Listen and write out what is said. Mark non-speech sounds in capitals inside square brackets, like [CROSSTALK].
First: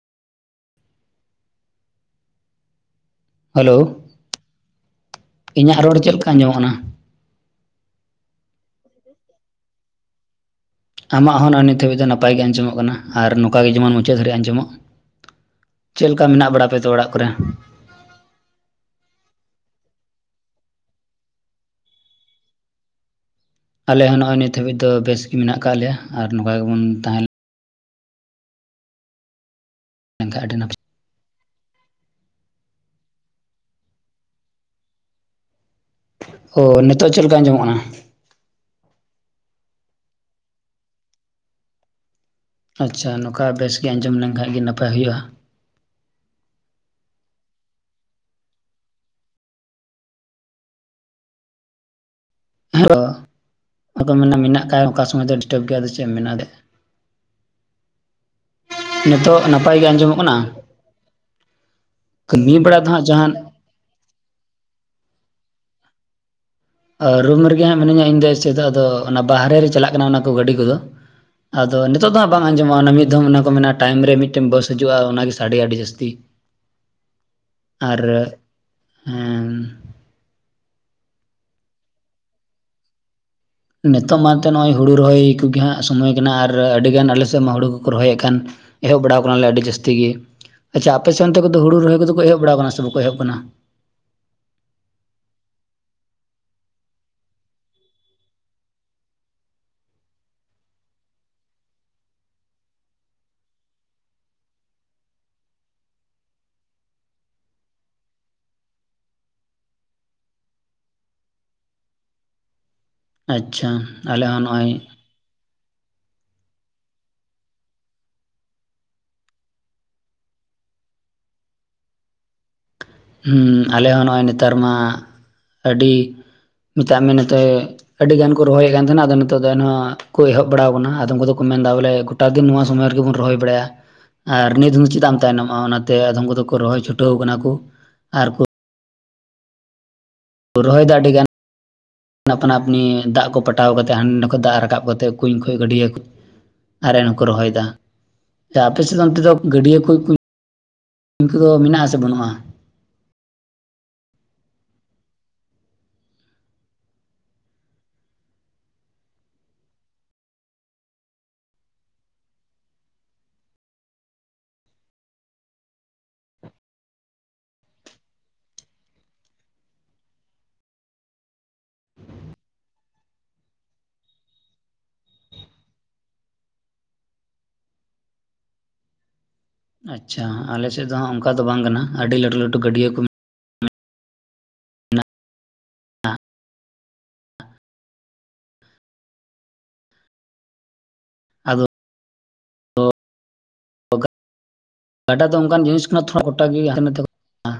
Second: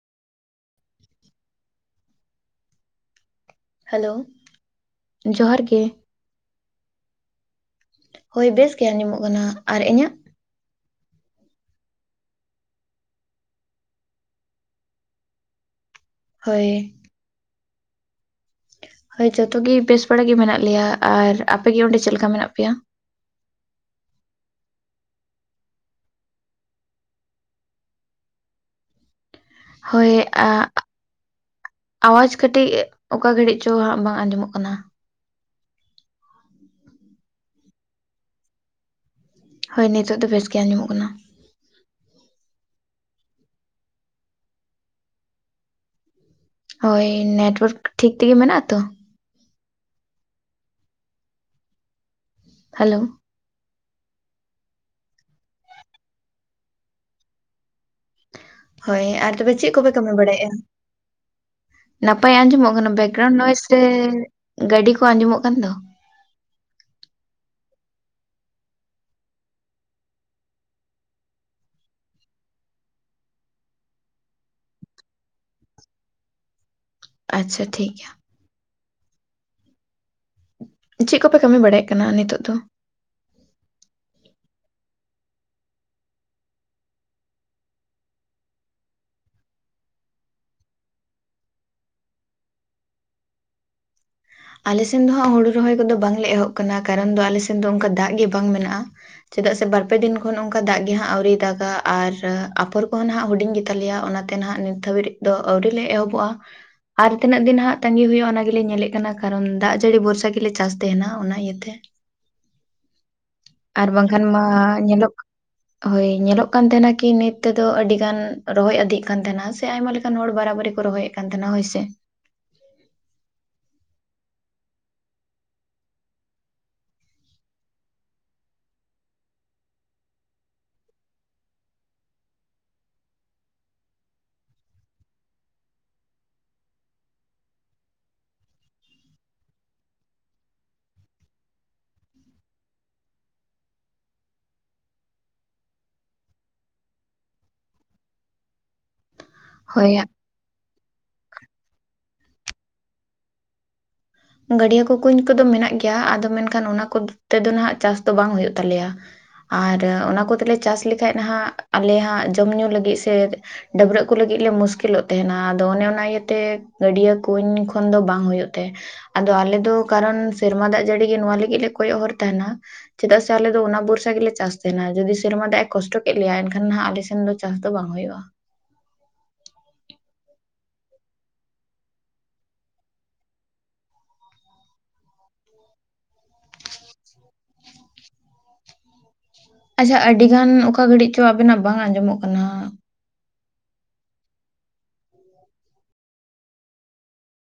Hello ᱡᱚᱦᱟᱨ ᱤᱧᱟᱹᱜ ᱜᱮ ᱨᱚᱲ ᱪᱮᱫ ᱞᱮᱠᱟ ᱟᱸᱡᱚᱢᱚᱜ ᱠᱟᱱᱟ? ᱦᱳᱭ ᱵᱮᱥ ᱜᱮ ᱟᱸᱡᱚᱢᱚᱜ ᱠᱟᱱᱟ ᱟᱨ ᱤᱧᱟᱹᱜ? ᱟᱢᱟᱜ ᱦᱚᱸ ᱱᱚᱜ-ᱚᱭ ᱱᱤᱛᱚᱜ ᱦᱟᱹᱵᱤᱡ ᱫᱚ ᱱᱟᱯᱟᱭ ᱜᱮ ᱟᱸᱡᱚᱢᱚᱜ ᱠᱟᱱᱟ ᱟᱨ ᱱᱚᱝᱠᱟ ᱜᱮ ᱡᱮᱢᱚᱱ ᱢᱩᱪᱟᱹᱫ ᱫᱷᱟᱹᱨᱤᱡ ᱟᱸᱡᱚᱢᱚᱜ᱾ ᱪᱮᱫ ᱞᱮᱠᱟ ᱢᱮᱱᱟᱜ ᱦᱳᱭ ᱵᱟᱲᱟ ᱯᱮ ᱛᱚ ᱚᱲᱟᱜ ᱠᱚᱨᱮ? ᱦᱳᱭ ᱡᱷᱚᱛᱚ ᱜᱮ ᱵᱮᱥ ᱵᱟᱲᱟ ᱜᱮ ᱢᱮᱱᱟᱜ ᱞᱮᱭᱟ᱾ ᱟᱨ ᱟᱯᱮ ᱜᱮ ᱚᱸᱰᱮ ᱪᱮᱫ ᱞᱮᱠᱟ ᱢᱮᱱᱟᱜ ᱯᱮᱭᱟ? ᱟᱞᱮ ᱦᱚᱸ ᱱᱚᱜᱼᱚᱭ ᱱᱤᱛ ᱦᱟᱹᱵᱤᱡ ᱫᱚ ᱵᱮᱥ ᱜᱮ ᱢᱮᱱᱟᱜ ᱟᱠᱟᱫ ᱞᱮᱭᱟ ᱟᱨ ᱱᱚᱝᱠᱟ ᱜᱮᱵᱚᱱ ᱛᱟᱦᱮᱸ ᱦᱳᱭ ᱞᱮᱱᱠᱷᱟᱱ ᱟᱹᱰᱤ ᱟᱻ ᱱᱟᱯᱟᱭ ᱟᱣᱟᱡ ᱠᱟᱹᱴᱤᱡ ᱚᱠᱟ ᱜᱷᱟᱹᱲᱤᱡ ᱪᱚ ᱦᱟᱸᱜ ᱵᱟᱝ ᱟᱸᱡᱚᱢᱚᱜ ᱠᱟᱱᱟ᱾ ᱳ ᱱᱤᱛᱚᱜ ᱪᱮᱫ ᱞᱮᱠᱟ ᱟᱸᱡᱚᱢᱚᱜ ᱠᱟᱱᱟ? ᱦᱳᱭ ᱱᱤᱛᱳᱜ ᱫᱚ ᱵᱮᱥ ᱜᱮ ᱟᱸᱡᱚᱢᱚᱜ ᱠᱟᱱᱟ᱾ ᱟᱪᱪᱷᱟ ᱱᱚᱝᱠᱟ ᱵᱮᱥ ᱜᱮ ᱟᱸᱡᱚᱢ ᱞᱮᱱᱠᱷᱟᱡ ᱜᱮ ᱱᱟᱯᱟᱭ ᱦᱩᱭᱩᱜᱼᱟ᱾ ᱦᱳᱭ ᱱᱮᱴᱣᱟᱨᱠ ᱴᱷᱤᱠ ᱛᱮᱜᱮ ᱢᱮᱱᱟᱜ-ᱟ ᱛᱚ? ᱦᱮᱞᱳ [INAUDIBLE] ᱟᱫᱚᱢ ᱢᱮᱱᱟ ᱢᱮᱱᱟᱜ ᱠᱟᱜᱼᱟ ᱚᱠᱟ ᱥᱚᱢᱚᱭ ᱫᱚ ᱰᱤᱥᱴᱟᱵ ᱜᱮᱭᱟ ᱟᱫᱚ ᱪᱮᱫ ᱮᱢ ᱢᱮᱱᱟ ᱮᱱᱛᱮ᱾ ᱦᱳᱭ ᱟᱨ ᱱᱤᱛᱚᱜ ᱛᱚᱵᱮ ᱪᱮᱫ ᱱᱟᱯᱟᱭ ᱜᱮ ᱠᱚᱯᱮ ᱠᱟᱹᱢᱤ ᱟᱸᱡᱚᱢᱚᱜ ᱠᱟᱱᱟ ᱵᱟᱲᱟᱭᱮᱜᱼᱟ? ᱱᱟᱯᱟᱭ ᱠᱟᱹᱢᱤ ᱟᱸᱡᱚᱢᱚᱜ ᱵᱟᱲᱟ ᱠᱟᱱᱟ ᱫᱚ ᱦᱟᱸᱜ ᱵᱮᱠᱜᱨᱟᱣᱩᱱᱰ ᱡᱟᱦᱟᱸ ᱱᱚᱭᱮᱥ ᱨᱮ ᱜᱟᱹᱰᱤ ᱠᱚ ᱟᱸᱡᱚᱢᱚᱜ ᱠᱟᱱ ᱫᱚ ᱨᱩᱢ ᱨᱮᱜᱮ ᱦᱟᱸᱜ ᱢᱤᱱᱟᱹᱧᱟ ᱤᱧ ᱫᱚ ᱪᱮᱫ ᱟᱫᱚ ᱚᱱᱟ ᱵᱟᱦᱟᱨᱮ ᱨᱮ ᱪᱟᱞᱟᱜ ᱠᱟᱱᱟ ᱚᱱᱟ ᱠᱚ ᱜᱟᱹᱰᱤ ᱠᱚᱫᱚ᱾ ᱟᱫᱚ ᱱᱤᱛᱚᱜ ᱫᱚ ᱦᱟᱸᱜ ᱵᱟᱝ ᱟᱸᱡᱚᱢᱚᱜᱼᱟ ᱚᱱᱟ ᱢᱤᱫᱚᱢ ᱚᱱᱟ ᱠᱚ ᱢᱮᱱᱟ ᱴᱟᱭᱤᱢ ᱨᱮ ᱢᱤᱫᱴᱮᱱ ᱵᱟᱥ ᱦᱤᱡᱩᱜᱼᱟ ᱚᱱᱟᱜᱮ ᱥᱟᱰᱮ ᱟᱹᱰᱤ ᱡᱟᱹᱥᱛᱤ᱾ ᱟᱪᱪᱷᱟ ᱴᱷᱤᱠ ᱟᱨ ᱦᱮᱸᱻ ᱪᱮᱫ ᱠᱚᱯᱮ ᱠᱟᱹᱢᱤ ᱵᱟᱲᱟᱭᱮᱫ ᱠᱟᱱᱟ ᱱᱤᱛᱚᱜ ᱫᱚ? ᱱᱤᱛᱚᱜ ᱢᱟ ᱮᱱᱛᱮ ᱱᱚᱜᱼᱚᱭ ᱦᱩᱲᱩ ᱨᱚᱦᱚᱭ ᱠᱩᱜᱮ ᱦᱟᱸᱜ ᱥᱚᱢᱚᱭ ᱠᱟᱱᱟ ᱟᱨ ᱟᱹᱰᱤᱜᱟᱱ ᱟᱞᱮ ᱥᱮᱫ ᱢᱟ ᱦᱩᱲᱩ ᱠᱚᱠᱚ ᱨᱚᱦᱚᱭᱮᱫ ᱠᱟᱱ᱾ ᱮᱦᱚᱵ ᱵᱟᱲᱟᱣ ᱟᱠᱟᱱᱟᱞᱮ ᱟᱹᱰᱤ ᱡᱟᱹᱥᱛᱤ ᱜᱮ, ᱟᱪᱪᱷᱟ ᱟᱯᱮ ᱥᱮᱱ ᱚᱱᱛᱮ ᱠᱚᱫᱚ ᱦᱩᱲᱩ ᱨᱚᱦᱚᱭ ᱠᱚᱫᱚ ᱠᱚ ᱮᱦᱚᱵ ᱵᱟᱲᱟᱣ ᱠᱟᱱᱟ ᱥᱮ ᱵᱟᱠᱚ ᱮᱦᱚᱵ ᱠᱟᱱᱟ? ᱟᱞᱮ ᱥᱮᱱ ᱫᱚ ᱦᱟᱸᱜ ᱦᱩᱲᱩ ᱨᱚᱦᱚᱭ ᱠᱚᱫᱚ ᱵᱟᱝᱞᱮ ᱮᱦᱚᱵ ᱠᱟᱱᱟ ᱠᱟᱨᱚᱱ ᱫᱚ ᱟᱞᱮ ᱥᱮᱱ ᱫᱚ ᱚᱱᱠᱟ ᱫᱟᱜ ᱜᱮ ᱵᱟᱝ ᱢᱮᱱᱟᱜᱼᱟ᱾ ᱪᱮᱫᱟᱜ ᱥᱮ ᱵᱟᱨ ᱯᱮ ᱫᱤᱱ ᱠᱷᱚᱱ ᱚᱱᱠᱟ ᱫᱟᱜ ᱜᱮ ᱦᱟᱸᱜ ᱟᱹᱣᱨᱤᱭ ᱫᱟᱜᱟ, ᱟᱨ ᱟᱯᱷᱚᱨ ᱠᱚᱦᱚᱸ ᱱᱟᱦᱟᱜ ᱦᱩᱰᱤᱧ ᱜᱮᱛᱟᱞᱮᱭᱟ ᱚᱱᱟ ᱛᱮ ᱱᱟᱦᱟᱜ ᱱᱤᱛ ᱫᱷᱟᱹᱵᱤᱨᱤᱡ ᱫᱚ ᱟᱹᱣᱨᱤ ᱞᱮ ᱮᱦᱚᱵᱚᱜᱼᱟ ᱟᱨ ᱛᱤᱱᱟᱹᱜ ᱫᱤᱱ ᱦᱟᱸᱜ ᱛᱟᱹᱜᱤ ᱦᱩᱭᱩᱜᱼᱟ ᱚᱱᱟᱜᱮᱞᱮ ᱧᱮᱞᱮᱜ ᱠᱟᱱᱟ᱾ ᱠᱟᱨᱚᱱ ᱫᱟᱜ ᱡᱟᱹᱲᱤ ᱵᱷᱚᱨᱥᱟ ᱜᱮᱞᱮ ᱪᱟᱥ ᱛᱟᱦᱮᱱᱟ ᱚᱱᱟ ᱤᱭᱟᱹᱛᱮ᱾ ᱟᱪᱪᱷᱟ ᱟᱨ ᱵᱟᱝᱠᱷᱟᱱ ᱟᱞᱮ ᱢᱟ ᱦᱚᱸ ᱱᱚᱜᱼᱚᱭ ᱧᱮᱞᱚᱜ ᱦᱳᱭ ᱧᱮᱞᱚᱜ ᱠᱟᱱ ᱛᱮᱦᱮᱱᱟ ᱠᱤ ᱱᱤᱛ ᱛᱮᱫᱚ ᱟᱹᱰᱤ ᱜᱟᱱ ᱨᱚᱦᱚᱭ ᱟᱹᱫᱦᱤᱜ ᱠᱟᱱ ᱛᱟᱦᱮᱱᱟ ᱥᱮ ᱟᱭᱢᱟ ᱞᱮ ᱠᱟᱱ ᱦᱚᱲ ᱵᱟᱨᱟᱵᱟᱨᱤ ᱠᱚ ᱨᱚᱦᱚᱭᱮᱜ ᱠᱟᱱ ᱛᱟᱦᱮᱱᱟ ᱦᱳᱭ ᱥᱮ᱾ ᱦᱩᱸ ᱟᱞᱮ ᱦᱚᱸ ᱱᱚᱜᱼᱚᱭ ᱱᱮᱛᱟᱨ ᱢᱟ ᱟᱹᱰᱤ ᱢᱮᱛᱟᱜ ᱢᱮ ᱱᱚᱛᱮ ᱟᱹᱰᱤ ᱜᱟᱱ ᱠᱚ ᱨᱚᱦᱚᱭᱮᱜ ᱠᱟᱱ ᱛᱟᱦᱮᱸᱱᱟ ᱟᱫᱚ ᱱᱤᱛ ᱫᱚ ᱮᱱᱦᱚᱸ ᱠᱚ ᱮᱦᱚᱵ ᱵᱟᱲᱟᱣ ᱠᱟᱱᱟ ᱟᱫᱚᱢ ᱠᱚᱫᱚ ᱠᱚ ᱢᱮᱱᱫᱟ ᱵᱚᱞᱮ ᱠᱚᱴᱟ ᱫᱤᱱ ᱱᱚᱣᱟ ᱥᱚᱢᱚᱭ ᱨᱮᱜᱮᱵᱚᱱ ᱨᱚᱦᱚᱭ ᱵᱟᱲᱟᱭᱟ᱾ ᱟᱨ ᱱᱤᱛ ᱦᱚᱸ ᱪᱮᱫᱟᱜ ᱮᱢ ᱛᱟᱭᱱᱚᱢᱚᱜᱼᱟ ᱚᱱᱟᱛᱮ ᱟᱫᱷᱚᱢ ᱠᱚᱫᱚ ᱠᱚ ᱨᱚᱦᱚᱭ ᱪᱷᱩᱴᱟᱹᱣ ᱠᱟᱱᱟ ᱠᱩ᱾ ᱟᱨ ᱠᱩ ᱨᱚᱦᱚ ᱭᱫᱚ ᱟᱹᱰᱤ ᱜᱟᱱ ᱟᱯᱱᱟ ᱟᱯᱱᱤ ᱫᱟᱜ ᱠᱚ ᱯᱟᱴᱟᱣ ᱠᱟᱛᱮ ᱦᱟᱸᱰᱮ ᱱᱟᱰᱮ ᱠᱷᱚᱡ ᱫᱟᱜ ᱨᱟᱠᱟᱵ ᱠᱟᱛᱮᱜ ᱠᱩᱧ ᱠᱷᱚᱡ ᱜᱟᱹᱰᱤᱭᱟᱹ ᱠᱷᱚᱡ᱾ ᱟᱨᱮᱱ ᱦᱚᱸᱠᱚ ᱨᱚᱦᱚᱭ ᱫᱟ ᱟᱫᱚ ᱟᱯᱮ ᱥᱮᱜ ᱫᱚ ᱚᱱᱛᱮ ᱫᱚ ᱜᱟᱹᱰᱤᱭᱟᱹ ᱦᱳᱭ ᱠᱚ ᱠᱩᱧ ᱠᱚᱫᱚ ᱢᱮᱱᱟᱜ ᱟᱥᱮ ᱵᱟᱹᱱᱩᱜᱼᱟ? ᱜᱟᱹᱰᱤᱭᱟᱹ ᱠᱚ ᱠᱩᱧ ᱠᱚᱫᱚ ᱢᱮᱱᱟᱜ ᱜᱮᱭᱟ ᱟᱫᱚ ᱢᱮᱱᱠᱷᱟᱱ ᱚᱱᱟ ᱠᱚ ᱛᱮᱫᱚ ᱱᱟᱜ ᱪᱟᱥ ᱫᱚ ᱵᱟᱝ ᱦᱩᱭᱩᱜ ᱛᱟᱞᱮᱭᱟ᱾ ᱟᱨ ᱚᱱᱟ ᱠᱚᱛᱮᱞᱮ ᱪᱟᱥ ᱞᱮᱠᱷᱟᱡ ᱱᱟᱦᱟᱜ ᱟᱞᱮ ᱦᱟᱜ ᱡᱚᱢ ᱧᱩ ᱞᱟᱹᱜᱤᱜ ᱥᱮ ᱰᱟᱹᱵᱨᱟᱹᱜ ᱠᱚ ᱞᱟᱹᱜᱤᱫ ᱞᱮ ᱢᱩᱥᱠᱤᱞᱚᱜ ᱛᱟᱦᱮᱱᱟ ᱟᱫᱚ ᱚᱱᱮ ᱚᱱᱟ ᱤᱭᱟᱹᱛᱮ ᱜᱟᱹᱰᱭᱟᱹ ᱠᱩᱧ ᱠᱷᱚᱱ ᱫᱚ ᱵᱟᱝ ᱦᱩᱭᱩᱜ ᱛᱮ ᱟᱫᱚ ᱟᱞᱮ ᱫᱚ ᱠᱟᱨᱚᱱ ᱥᱮᱨᱢᱟ ᱫᱟᱜ ᱡᱟᱹᱲᱤ ᱜᱮ ᱱᱚᱣᱟ ᱞᱟᱹᱜᱤᱫ ᱞᱮ ᱠᱚᱭᱚᱜ ᱦᱚᱨ ᱛᱟᱦᱮᱱᱟ ᱪᱮᱫᱟᱜ ᱥᱮ ᱟᱞᱮ ᱫᱚ ᱚᱱᱟ ᱵᱚᱨᱥᱟ ᱜᱮᱞᱮ ᱪᱟᱥ ᱛᱟᱦᱮᱱᱟ, ᱡᱩᱫᱤ ᱥᱮᱨᱢᱟ ᱫᱟᱜ ᱮ ᱠᱚᱥᱴᱚ ᱠᱮᱫ ᱞᱮᱭᱟ ᱮᱱᱠᱷᱟᱱ ᱱᱟᱜ ᱟᱞᱮᱥᱮᱱ ᱫᱚ ᱪᱟᱥ ᱫᱚ ᱵᱟᱝ ᱦᱩᱭᱩᱜᱼᱟ ᱾ ᱟᱪᱪᱷᱟ, ᱟᱞᱮᱥᱮᱫ ᱫᱚ ᱦᱟᱜ ᱚᱱᱠᱟ ᱫᱚ ᱵᱟᱝ ᱠᱟᱱᱟ, ᱟᱹᱰᱤ ᱞᱟᱹᱴᱩ ᱞᱟᱹᱴᱩ ᱜᱟᱹᱰᱭᱟᱹ ᱠᱚ [INAUDIBLE] ᱟᱪᱪᱷᱟ ᱟᱹᱰᱤ ᱜᱟᱱ ᱚᱠᱟ ᱜᱷᱟᱹᱲᱤᱡ ᱪᱚ ᱟᱫᱚ ᱟᱵᱮᱱᱟᱜ ᱵᱟᱝ ᱟᱸᱡᱚᱢᱚᱜ ᱠᱟᱱᱟ ᱦᱟᱸᱜ ᱾ ᱜᱟᱰᱟ ᱫᱚ ᱚᱱᱠᱟᱱ ᱡᱤᱱᱤᱥ ᱠᱟᱱᱟ ᱛᱷᱚᱲᱟ ᱜᱚᱴᱟ ᱜᱮ ᱦᱟᱱᱛᱮ ᱱᱟᱛᱮ